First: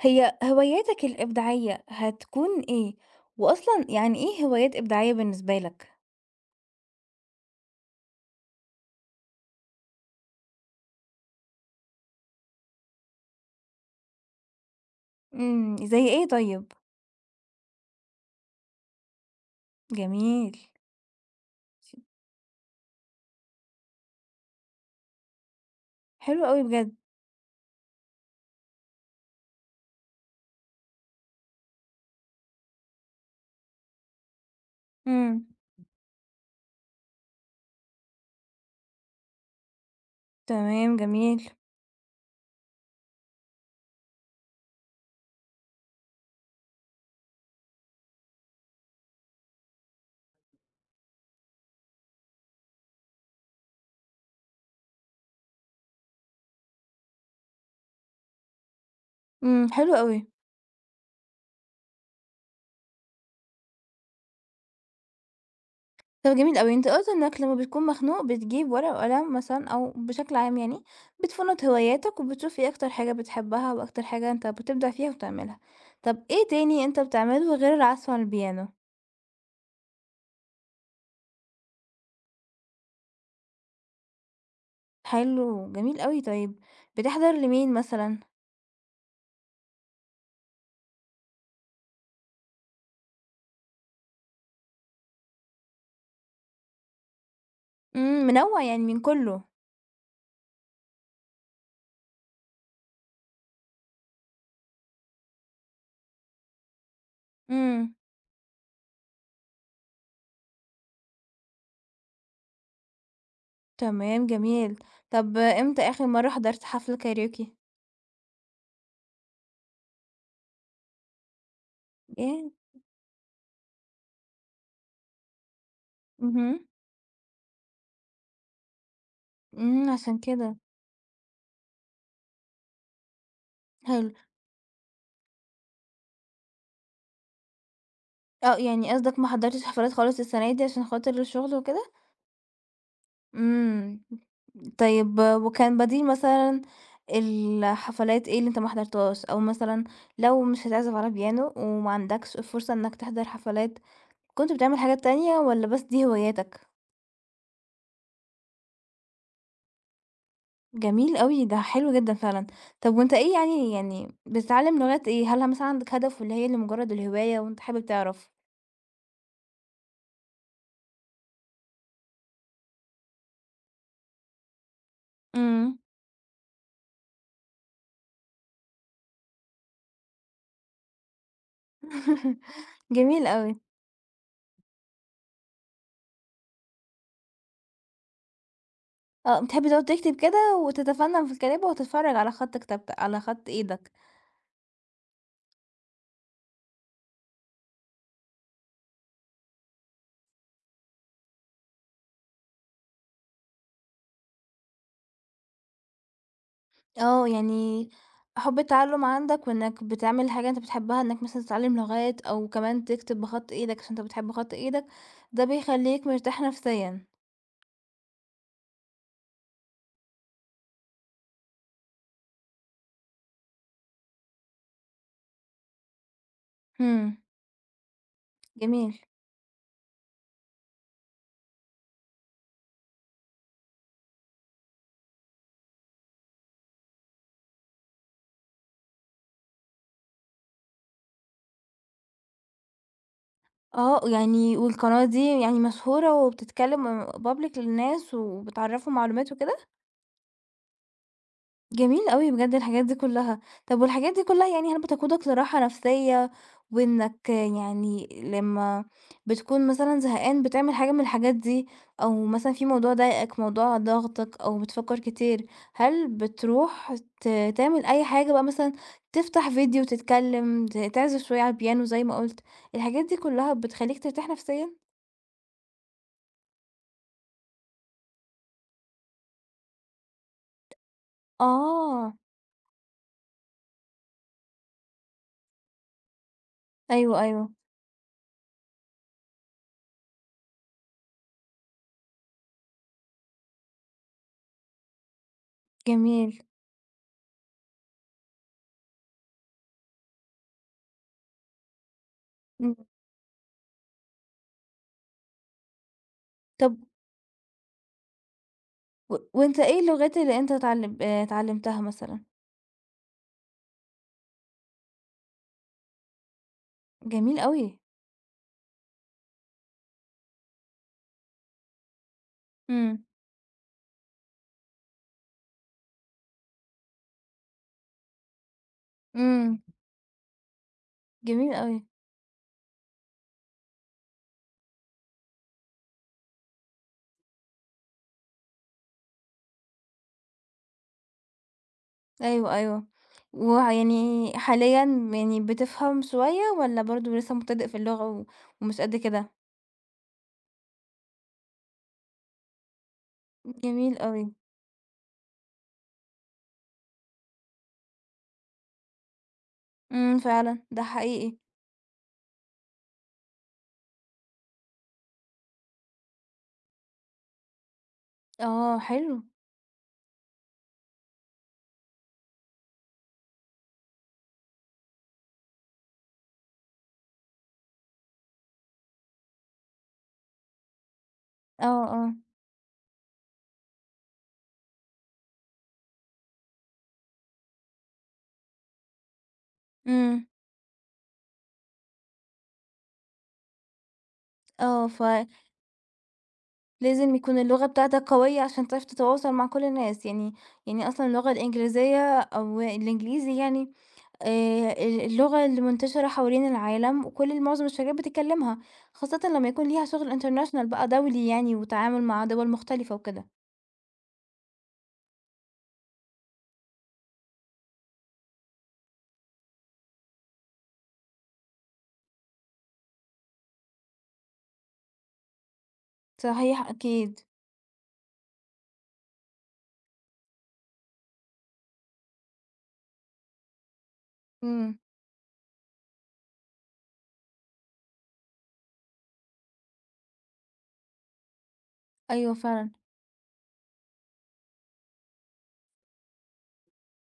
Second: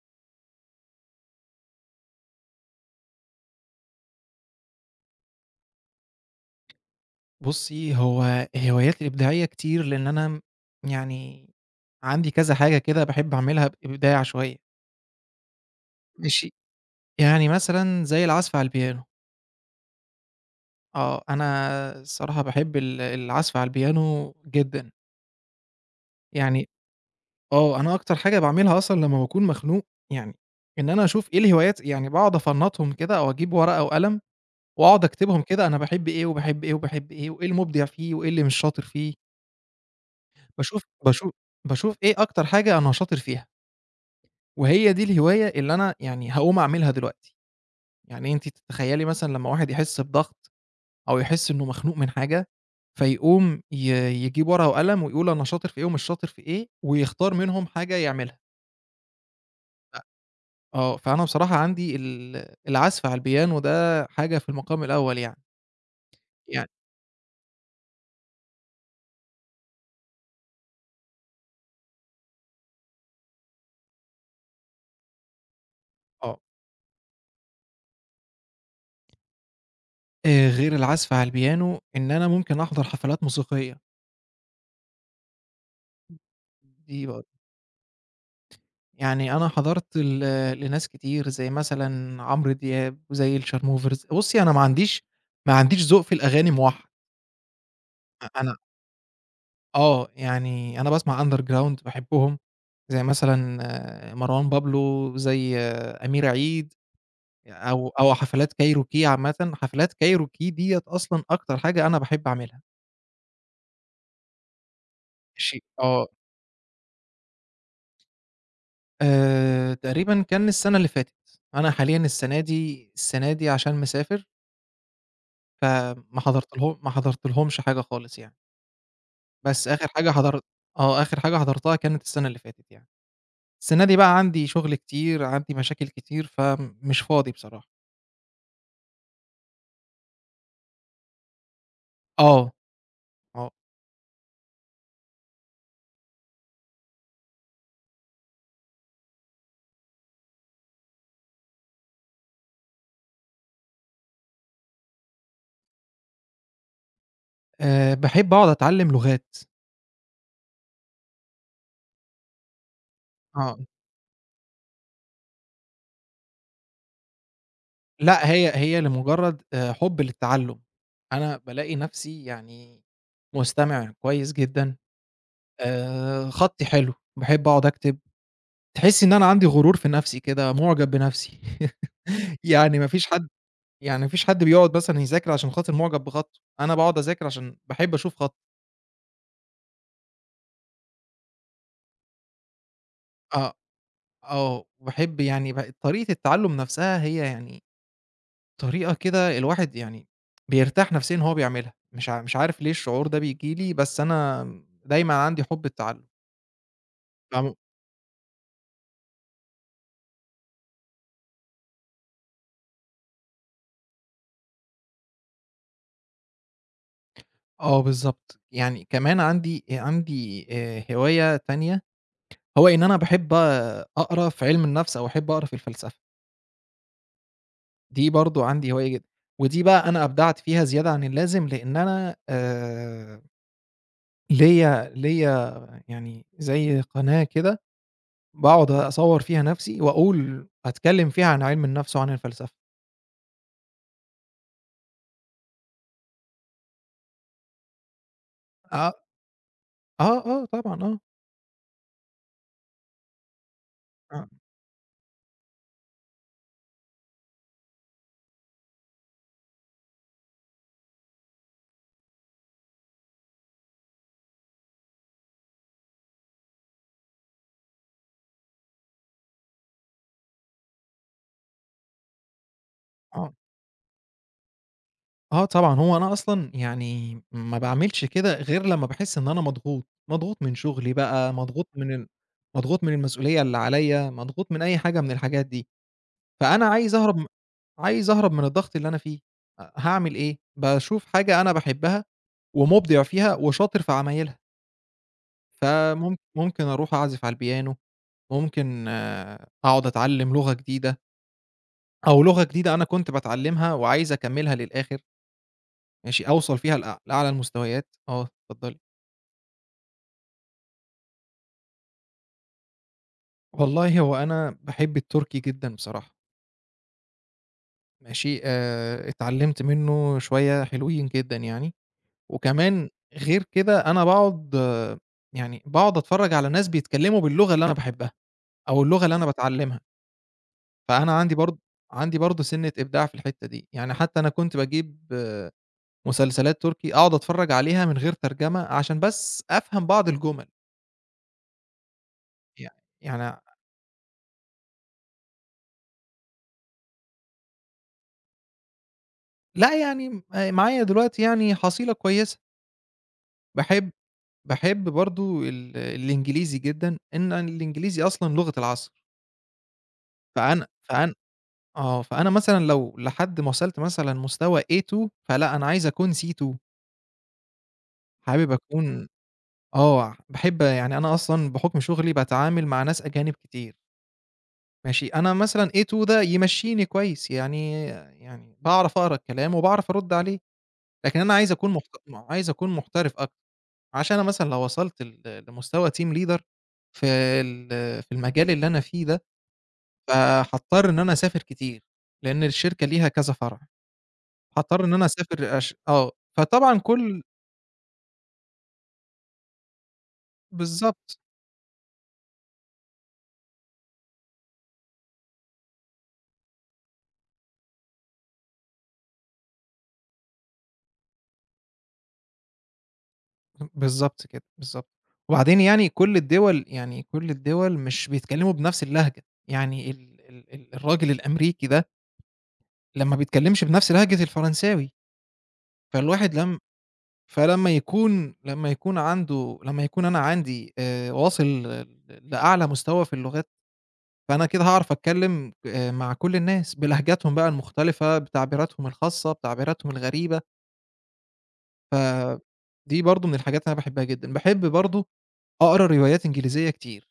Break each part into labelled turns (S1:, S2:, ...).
S1: هي هواياتك الإبداعية هتكون إيه؟ وأصلًا يعني إيه هوايات إبداعية بالنسبة لك؟
S2: بُصّي، هو هواياتي الإبداعية كتير، لإن أنا يعني عندي كذا حاجة كده باحب أعملها بإبداع شوية.
S1: إمم، زي إيه
S2: ماشي.
S1: طيب؟
S2: يعني مثلًا زي العزف على البيانو،
S1: جميل،
S2: آه، أنا الصراحة باحب العزف على البيانو جدًا.
S1: حلو أوي
S2: يعني
S1: بجد،
S2: آه، أنا أكتر حاجة باعملها أصلًا لمّا باكون مخنوق، يعني إن أنا أشوف إيه الهوايات، يعني باقعد أفنّطهم كده أو أجيب ورقة وقلم وأقعد أكتبهم
S1: إمم،
S2: كده أنا باحب إيه، وباحب إيه، وباحب إيه، وإيه المُبدع فيه، وإيه اللي مش شاطر فيه، باشوف
S1: تمام
S2: باشوف
S1: جميل،
S2: باشوف إيه أكتر حاجة أنا شاطر فيها. وهي دي الهواية اللي أنا يعني هاقوم أعملها دلوقتي، يعني أنتِ تتخيّلي مثلًا لمّا واحد يحس بضغط أو يحس إنه مخنوق من حاجة، فيقوم يجيب ورقة وقلم ويقول أنا شاطر في إيه ومش شاطر في إيه، ويختار منهم حاجة يعملها.
S1: إمم، حلو
S2: ف
S1: أوي،
S2: آه، فأنا بصراحة عندي العزف على البيانو ده حاجة في المقام الأول يعني.
S1: طب جميل
S2: يعني
S1: أوي، أنت قُلت إنك لمّا بتكون مخنوق بتجيب ورقة وقلم مثلًا أو بشكل عام يعني بتفنط هواياتك وبتشوف إيه أكتر حاجة بتحبها وأكتر حاجة أنت بتبدع فيها وتعملها، طب
S2: آه،
S1: إيه تاني أنت بتعمله غير العزف على البيانو؟
S2: غير العزف على البيانو إن أنا ممكن أحضر حفلات موسيقية.
S1: حلو، جميل أوي طيب،
S2: دي بر
S1: بتحضر لمين مثلًا؟
S2: يعني أنا حضرت لناس كتير، زي مثلًا عمرو دياب، وزي الشارموفرز. بُصّي، أنا ما عنديش ذوق في الأغاني موحّد.
S1: إمم،
S2: أنا
S1: منوّع يعني من كلّه،
S2: آه، يعني أنا باسمع underground باحبهم، زي مثلًا مروان بابلو، زي أمير عيد،
S1: إمم،
S2: أو حفلات كايروكي عامةً. حفلات كايروكي ديّة أصلًا أكتر حاجة أنا باحب أعملها.
S1: تمام جميل. طَب
S2: ماشي،
S1: إمتى آخر
S2: آه.
S1: مرّة حضرت حفلة كاريوكي؟
S2: تقريبًا كان السنة اللي فاتت، أنا حاليًا
S1: ياه!
S2: السنة دي عشان مسافر فما
S1: اهم،
S2: حضرتله ما حضرتلهمش حاجة خالص يعني. بس آخر
S1: إمم،
S2: حاجة
S1: عشان
S2: حضر
S1: كده،
S2: آه، آخر حاجة حضرتها كانت السنة اللي فاتت يعني. السنة دي
S1: حلو.
S2: بقى عندي شغل كتير، عندي مشاكل كتير، فمش فاضي بصراحة.
S1: آه، يعني قصدك ما حضرتش حفلات خالص السنة دي عشان خاطر الشغل وكده؟
S2: آه. آه،
S1: إمم، طيب وكان بديل مثلًا الحفلات إيه اللي أنت ما حضرتهاش؟ أو مثلًا لو مش هتعزف على بيانو وما عندكش فرصة إنك تحضر حفلات، كنت بتعمل حاجات تانية والّا بس دي هواياتك؟
S2: باحب أقعد أتعلّم لغات.
S1: جميل أوي، ده حلو جدًا فعلًا. طب وأنت إيه
S2: آه،
S1: يعني بتتعلم لغات إيه؟ هل مثلًا عندك هدف والّا هي لمجرد الهواية وأنت حابب تعرف؟
S2: لأ هي لمجرد حُب للتعلُّم، أنا بالاقي نفسي يعني مستمع كويس جدًا،
S1: إمم.
S2: خطّي حلو، باحب أقعد أكتب، تحسّي إن أنا عندي غرور في نفسي كده، مُعجب بنفسي يعني ما فيش
S1: جميل
S2: حد
S1: أوي.
S2: يعني ما فيش حد بيقعد مثلًا يذاكر عشان خاطر مُعجب بخطّه، أنا باقعد أذاكر عشان باحب أشوف خطّي.
S1: آه، بتحب تقعد تكتب كده وتتفنن في الكتابة وتتفرج على خط كتابتك على خط
S2: آه.
S1: إيدك.
S2: وباحب يعني طريقة التعلُّم نَفْسها، هي يعني طريقة كده الواحد يعني بيرتاح نَفْسيًا وهو بيعملها. مش عارف ليه الشعور ده بييجي لي، بس أنا دايمًا عندي حُب التعلُّم.
S1: آه،
S2: فم
S1: يعني حُب التعلم عندك وإنك بتعمل حاجة أنت بتحبها، إنك مثلًا تتعلم لغات أو كمان تكتب بخط إيدك عشان أنت بتحب خط إيدك، ده بيخلّيك مرتاح نفسيًا.
S2: آه بالضبط، يعني كمان عندي هواية تانية، هو إن أنا باحب أقرا في عِلم النَفْس أو أحب أقرا في الفلسفة.
S1: إمم،
S2: دي برضه عندي هواية
S1: جميل.
S2: جدًا. ودي بقى أنا أبدعت فيها زيادة عن اللازم، لإن أنا ليّا يعني زي قناة كده باقعد أصوّر فيها نفسي وأقول أتكلّم فيها عن عِلم النفس وعن الفلسفة.
S1: آه، يعني والقناة دي يعني مشهورة وبتتكلم public للناس وبتعرّفهم
S2: آه.
S1: معلومات وكده؟
S2: آه، آه طبعًا، آه.
S1: جميل أوي بجد الحاجات دي كلّها. طب والحاجات دي
S2: آه،
S1: كلّها يعني هل بتقودك لراحة نفسية وإنك يعني لمّا بتكون مثلًا زهقان بتعمل حاجة من الحاجات دي أو مثلًا في موضوع ضايقك، موضوع ضاغطك أو بتفكّر كتير، هل بتروح ت تعمل أي حاجة بقى مثلًا تفتح فيديو تتكلم، تعزف شوية على البيانو زي ما قُلت، الحاجات دي
S2: آه،
S1: كلّها بتخلّيك ترتاح نفسيًا؟
S2: آه طبعًا، هو أنا أصلًا يعني ما باعملش كده غير لمّا باحس إن أنا مضغوط، مضغوط من شغلي بقى، مضغوط من
S1: آه،
S2: مضغوط من المسؤولية اللي عليّا، مضغوط من أي حاجة من الحاجات دي، فأنا
S1: أيوه، أيوه،
S2: عايز أهرب من الضغط اللي أنا فيه. أ هاعمل إيه؟ باشوف حاجة أنا باحبها ومُبدع فيها وشاطر في عمايلها،
S1: جميل،
S2: ممكن أروح أعزف على البيانو، ممكن آه، أقعد أتعلّم لغة جديدة أو لغة
S1: إمم،
S2: جديدة أنا كنت باتعلّمها وعايز أكمّلها للآخر. ماشي، أوصل
S1: طب
S2: فيها لأعلى المستويات. آه، اتفضّلي.
S1: وأنت إيه اللغات اللي أنت اتعلمتها مثلًا؟
S2: والله هو أنا باحب التركي جدًا بصراحة.
S1: جميل أوي،
S2: ماشي، اتعلّمت منّه شوية حلوين جدًا يعني. وكمان
S1: إمم،
S2: غير كده أنا باقعد يعني باقعد أتفرّج على ناس بيتكلّموا باللغة اللي أنا باحبها، أو اللغة اللي أنا
S1: إمم،
S2: باتعلّمها. فأنا
S1: جميل أوي،
S2: عندي برضه سِنّة إبداع في الحتّة دي، يعني حتى أنا كنت باجيب مسلسلات تركي أقعد أتفرّج عليها من غير ترجمة عشان بس أفهم بعض الجُمل.
S1: أيوه،
S2: يع
S1: أيوه،
S2: يعني
S1: ويعني حاليًا يعني بتفهم شوية والّا برضه لسه مبتدئ في اللغة و ومش قد كده؟
S2: لأ يعني معايا دلوقتي يعني حصيلة كويسة. باحب
S1: جميل أوي،
S2: باحب برضه الإنجليزي جدًا، إن الإنجليزي أصلًا لغة العصر.
S1: إمم، فعلًا،
S2: فأنا
S1: ده
S2: فأنا
S1: حقيقي،
S2: فأنا مثلًا لو لحد ما وصلت مثلًا مستوى A2 فلأ، أنا عايز أكون C2. حابب
S1: آه،
S2: أكون
S1: حلو،
S2: آه، باحب يعني أنا أصلًا بحكم شغلي باتعامل مع ناس أجانب كتير. ماشي، أنا مثلًا A2 ده يمشّيني كويس، يعني باعرف أقرا الكلام وباعرف أرُد عليه، لكن أنا
S1: آه، آه،
S2: عايز أكون محترف أكتر، عشان أنا مثلًا لو وصلت لمستوى team leader في ال في المجال اللي أنا فيه ده،
S1: إمم،
S2: فهاضطر إن أنا أسافر كتير، لأن الشركة ليها كذا فرع. هاضطر
S1: آه،
S2: إن أنا أسافر عش آه، فطبعًا
S1: لازم
S2: كل
S1: يكون اللغة بتاعتك قوية عشان تعرف تتواصل مع كل الناس يعني يعني أصلا
S2: بالضبط،
S1: اللغة الإنجليزية أو الإنجليزي يعني آه، اللغة اللي منتشرة حوالين العالم وكل معظم الشركات بتتكلمها خاصة لما يكون ليها شغل انترناشونال بقى دولي يعني وتعامل مع دول مختلفة وكده
S2: بالضبط كده، بالضبط. وبعدين يعني كل الدول مش بيتكلموا بنفس اللهجة، يعني ال ال ال الراجل الأمريكي ده لمّا بيتكلمش بنفس لهجة الفرنساوي. فالواحد لم
S1: صحيح أكيد
S2: فلمّا يكون لمّا يكون عنده لمّا يكون أنا عندي واصل لأعلى مستوى في اللغات، فأنا كده
S1: امم
S2: هاعرف أتكلم مع كل الناس بلهجتهم بقى المختلفة، بتعبيراتهم الخاصة، بتعبيراتهم الغريبة. ف
S1: أيوة فعلا
S2: دي برضه من الحاجات اللي أنا باحبها جدًا. باحب برضه أقرا روايات إنجليزية كتير.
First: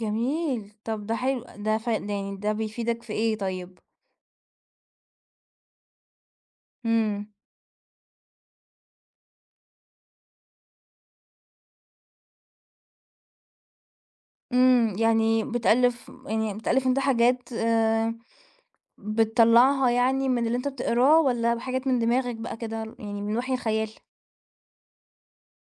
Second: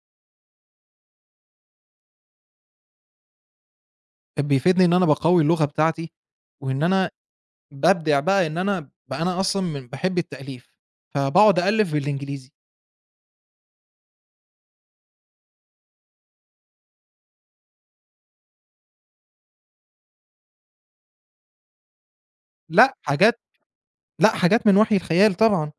S1: جميل طب ده حلو ده يعني ده بيفيدك في إيه طيب
S2: بيفيدني إن أنا باقوي اللغة بتاعتي، وإن أنا
S1: امم
S2: بابدع بقى إن أنا بقى أنا أصلًا من باحب التأليف، فباقعد أألف بالإنجليزي.
S1: يعني بتألف أنت حاجات آه، بتطلّعها يعني من اللي أنت بتقراه والّا بحاجات من دماغك بقى كده
S2: لأ
S1: يعني من
S2: حاجات
S1: وحي الخيال؟
S2: لأ حاجات من وحي الخيال طبعًا.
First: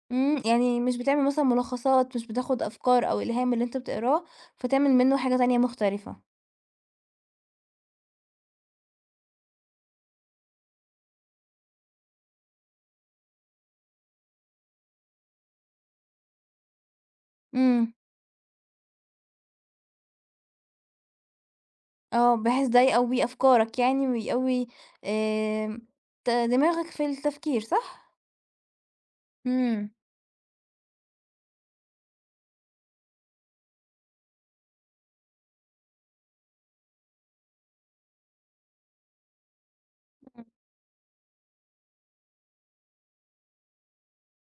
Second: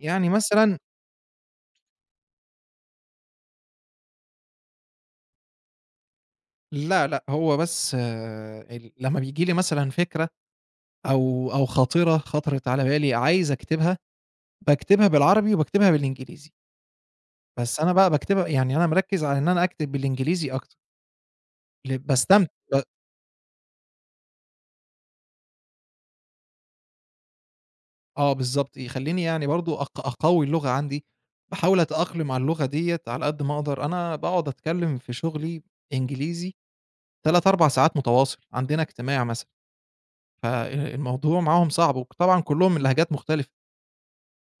S2: يعني
S1: إمم،
S2: مثلًا
S1: يعني مش بتعمل مثلًا ملخصات، مش بتاخد أفكار أو إلهام من اللي أنت بتقراه، فتعمل منه حاجة تانية مختلفة.
S2: لا، لأ هو بس آه، لمّا بييجي لي مثلًا فكرة أو خاطرة خطرت على بالي عايز أكتبها، باكتبها بالعربي وباكتبها بالإنجليزي، بس
S1: إمم.
S2: أنا بقى باكتبها يعني أنا مركّز على إن أنا أكتب بالإنجليزي أكتر،
S1: آه،
S2: باستمتع
S1: بحيث ده يقوّي أفكارك يعني ويقوّي آمم، دماغك في التفكير، صح؟
S2: آه بالضبط، يخلّيني يعني برضه
S1: إمم،
S2: أقوّي اللغة عندي. باحاول أتأقلم على اللغة ديّة على قد ما أقدر، أنا باقعد أتكلّم في شغلي إنجليزي 3، 4 ساعات متواصل، عندنا اجتماع مثلًا،
S1: إمم.
S2: فالموضوع معاهم صعب، وطبعًا كلّهم من لهجات مختلفة،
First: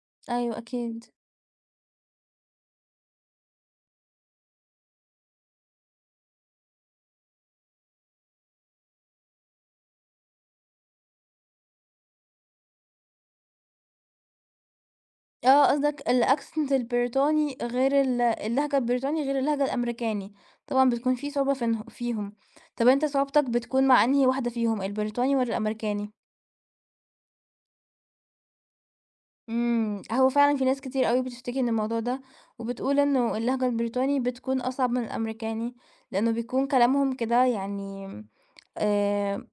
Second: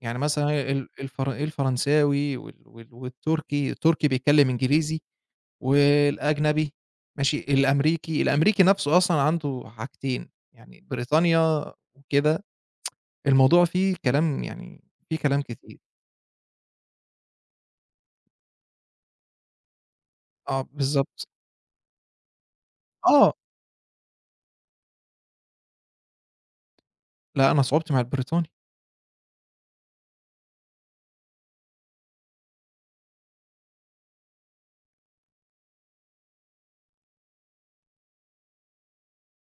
S2: يعني
S1: أيوه
S2: مثلًا ال
S1: أكيد.
S2: الفر الفرنساوي والتركي، التركي بيتكلّم إنجليزي، والأجنبي ماشي، الأمريكي، الأمريكي نَفْسه أصلًا عنده حاجتين، يعني بريطانيا وكده. الموضوع فيه كلام يعني فيه كلام
S1: آه،
S2: كتير.
S1: قصدك الaccent البريطاني غير ال اللهجة البريطاني غير اللهجة الأمريكاني،
S2: آه
S1: طبعًا بتكون
S2: بالضبط.
S1: في صعوبة في انه فيهم. طب أنت
S2: آه،
S1: صعوبتك بتكون مع أنهي واحدة فيهم، البريطاني والّا الأمريكاني؟
S2: لأ أنا صعوبتي مع البريطاني.
S1: إمم، هو فعلًا في ناس كتير أوي بتشتكي من الموضوع ده، وبتقول إنه اللهجة البريطاني بتكون أصعب من الأمريكاني، لأنه بيكون كلامهم كده يعني آآ،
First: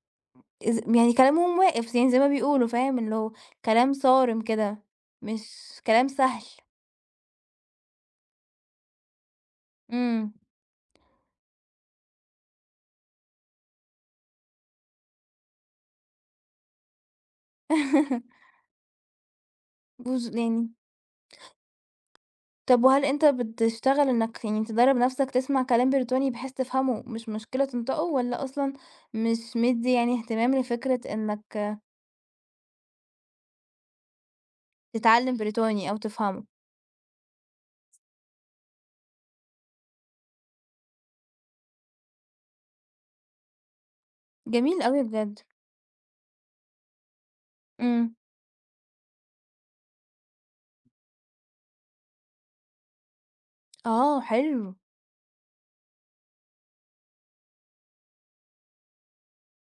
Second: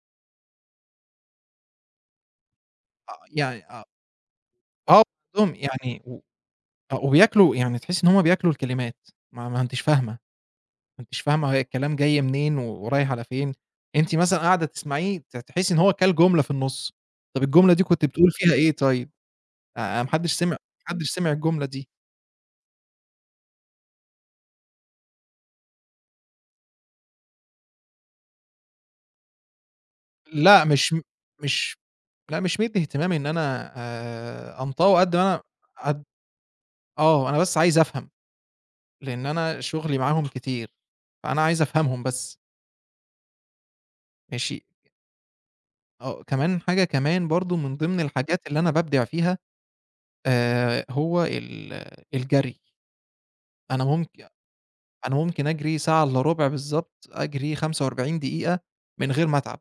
S1: إز يعني كلامهم واقف يعني زي ما بيقولوا فاهم، اللي
S2: آه
S1: هو
S2: يعني
S1: كلام صارم كده،
S2: آه
S1: مش
S2: عندهم يعني
S1: كلام
S2: و
S1: سهل.
S2: آه وبياكلوا، يعني تحسّي إن هُم بياكلوا الكلمات، ما أنتيش فاهمة، ما
S1: إمم.
S2: أنتيش فاهمة هي الكلام جاي منين ورايح على فين، أنتِ مثلًا قاعدة تسمعيه تحسّي إن هو كَل جملة في النُص. طَب الجملة دي كنت بتقول فيها إيه طيب؟ ما
S1: يعني
S2: حدّش سمع الجملة دي.
S1: طب وهل أنت بتشتغل إنك يعني تدرّب نَفْسك تسمع كلام بريطاني بحيث تفهمه مش مشكلة تنطقه، والّا أصلًا مش مدّي يعني اهتمام
S2: لأ مش
S1: لفكرة
S2: م مش
S1: إنك
S2: لأ مش مدّي اهتمامي إن أنا أنطقه قد ما
S1: تتعلّم
S2: أنا.
S1: بريطاني أو
S2: قد
S1: تفهمه؟
S2: آه أنا بس عايز أفهم. لإن أنا شُغلي معاهم كتير، فأنا عايز أفهمهم بس. ماشي،
S1: جميل أوي بجد،
S2: آه، كمان حاجة كمان برضه من ضمن
S1: إمم،
S2: الحاجات اللي أنا بابدع فيها هو الجري. أنا
S1: آه
S2: ممك
S1: حلو،
S2: أنا ممكن أجري ساعة إلا ربع بالضبط، أجري 45 دقيقة من غير ما أتعب.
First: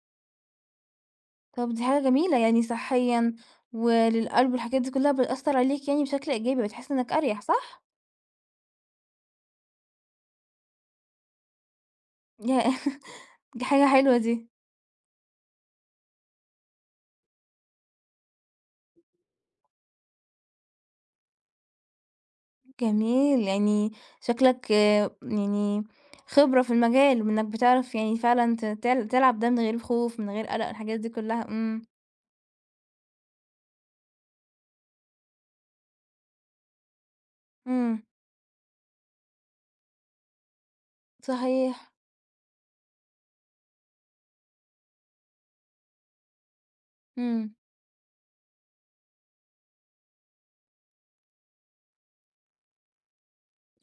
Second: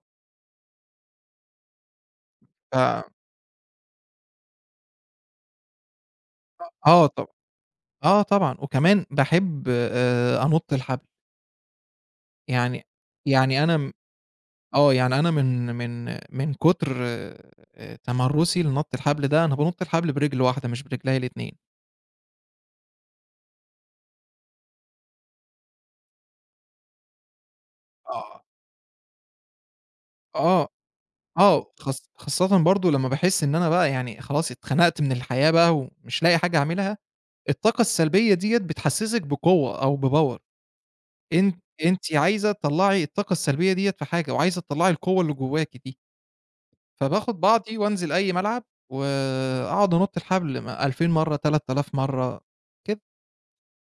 S1: طب دي حاجة جميلة يعني
S2: ف
S1: صحيًا وللقلب والحاجات دي كلّها بتأثّر عليك يعني بشكل إيجابي، بتحس
S2: آه
S1: إنك
S2: طبعًا.
S1: أريح صح؟
S2: آه طبعًا، وكمان باحب أنُط الحبل.
S1: ياه!
S2: يعني
S1: دي
S2: يعني أنا
S1: حاجة
S2: م
S1: حلوة دي.
S2: آه، يعني أنا من كتر تمرُّسي لنَط الحبل ده، أنا بانُط الحبل برِجل واحدة مش برجليّا الاتنين.
S1: جميل، يعني شكلك آه، يعني خبرة في المجال، وإنك بتعرف يعني
S2: آه.
S1: فعلًا ت تل تلعب ده من غير خوف، من غير قلق،
S2: آه،
S1: الحاجات دي كلها، إمم،
S2: خاصةً برضه لمّا باحس إن أنا بقى يعني خلاص اتخنقت من الحياة بقى ومش لاقي حاجة أعملها، الطاقة
S1: إمم،
S2: السلبية ديّة بتحسسِك بقوة أو بpower. أنتِ
S1: صحيح،
S2: أنتِ عايزة تطلّعي الطاقة السلبية ديّة في حاجة وعايزة تطلّعي القوة اللي جواكِ دي، فباخد
S1: إمم.
S2: بعضي وانزل أي ملعب وأقعد أنُط الحبل م 2000 مرّة، 3000 مرّة كده.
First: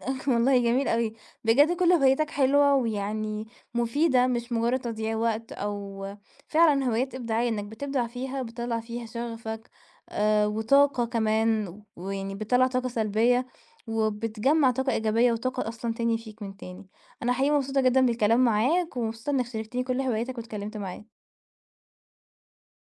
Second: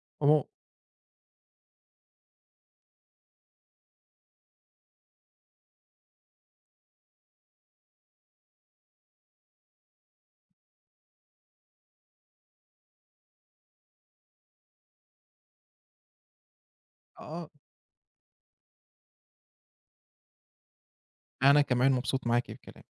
S2: و
S1: والله جميل أوي، بجد كل هواياتك حلوة ويعني مفيدة مش مجرد تضييع وقت أو فعلًا هوايات إبداعية إنك بتبدع فيها، بتطلّع فيها شغفك وطاقة كمان ويعني بتطلّع طاقة سلبية وبتجمّع طاقة إيجابية وطاقة أصلًا تاني فيك من تاني، أنا
S2: آه،
S1: حقيقي مبسوطة جدًا بالكلام معاك ومبسوطة إنك شاركتني كل هواياتك واتكلمت معايا.
S2: أنا كمان مبسوط معاكِ بكلامي.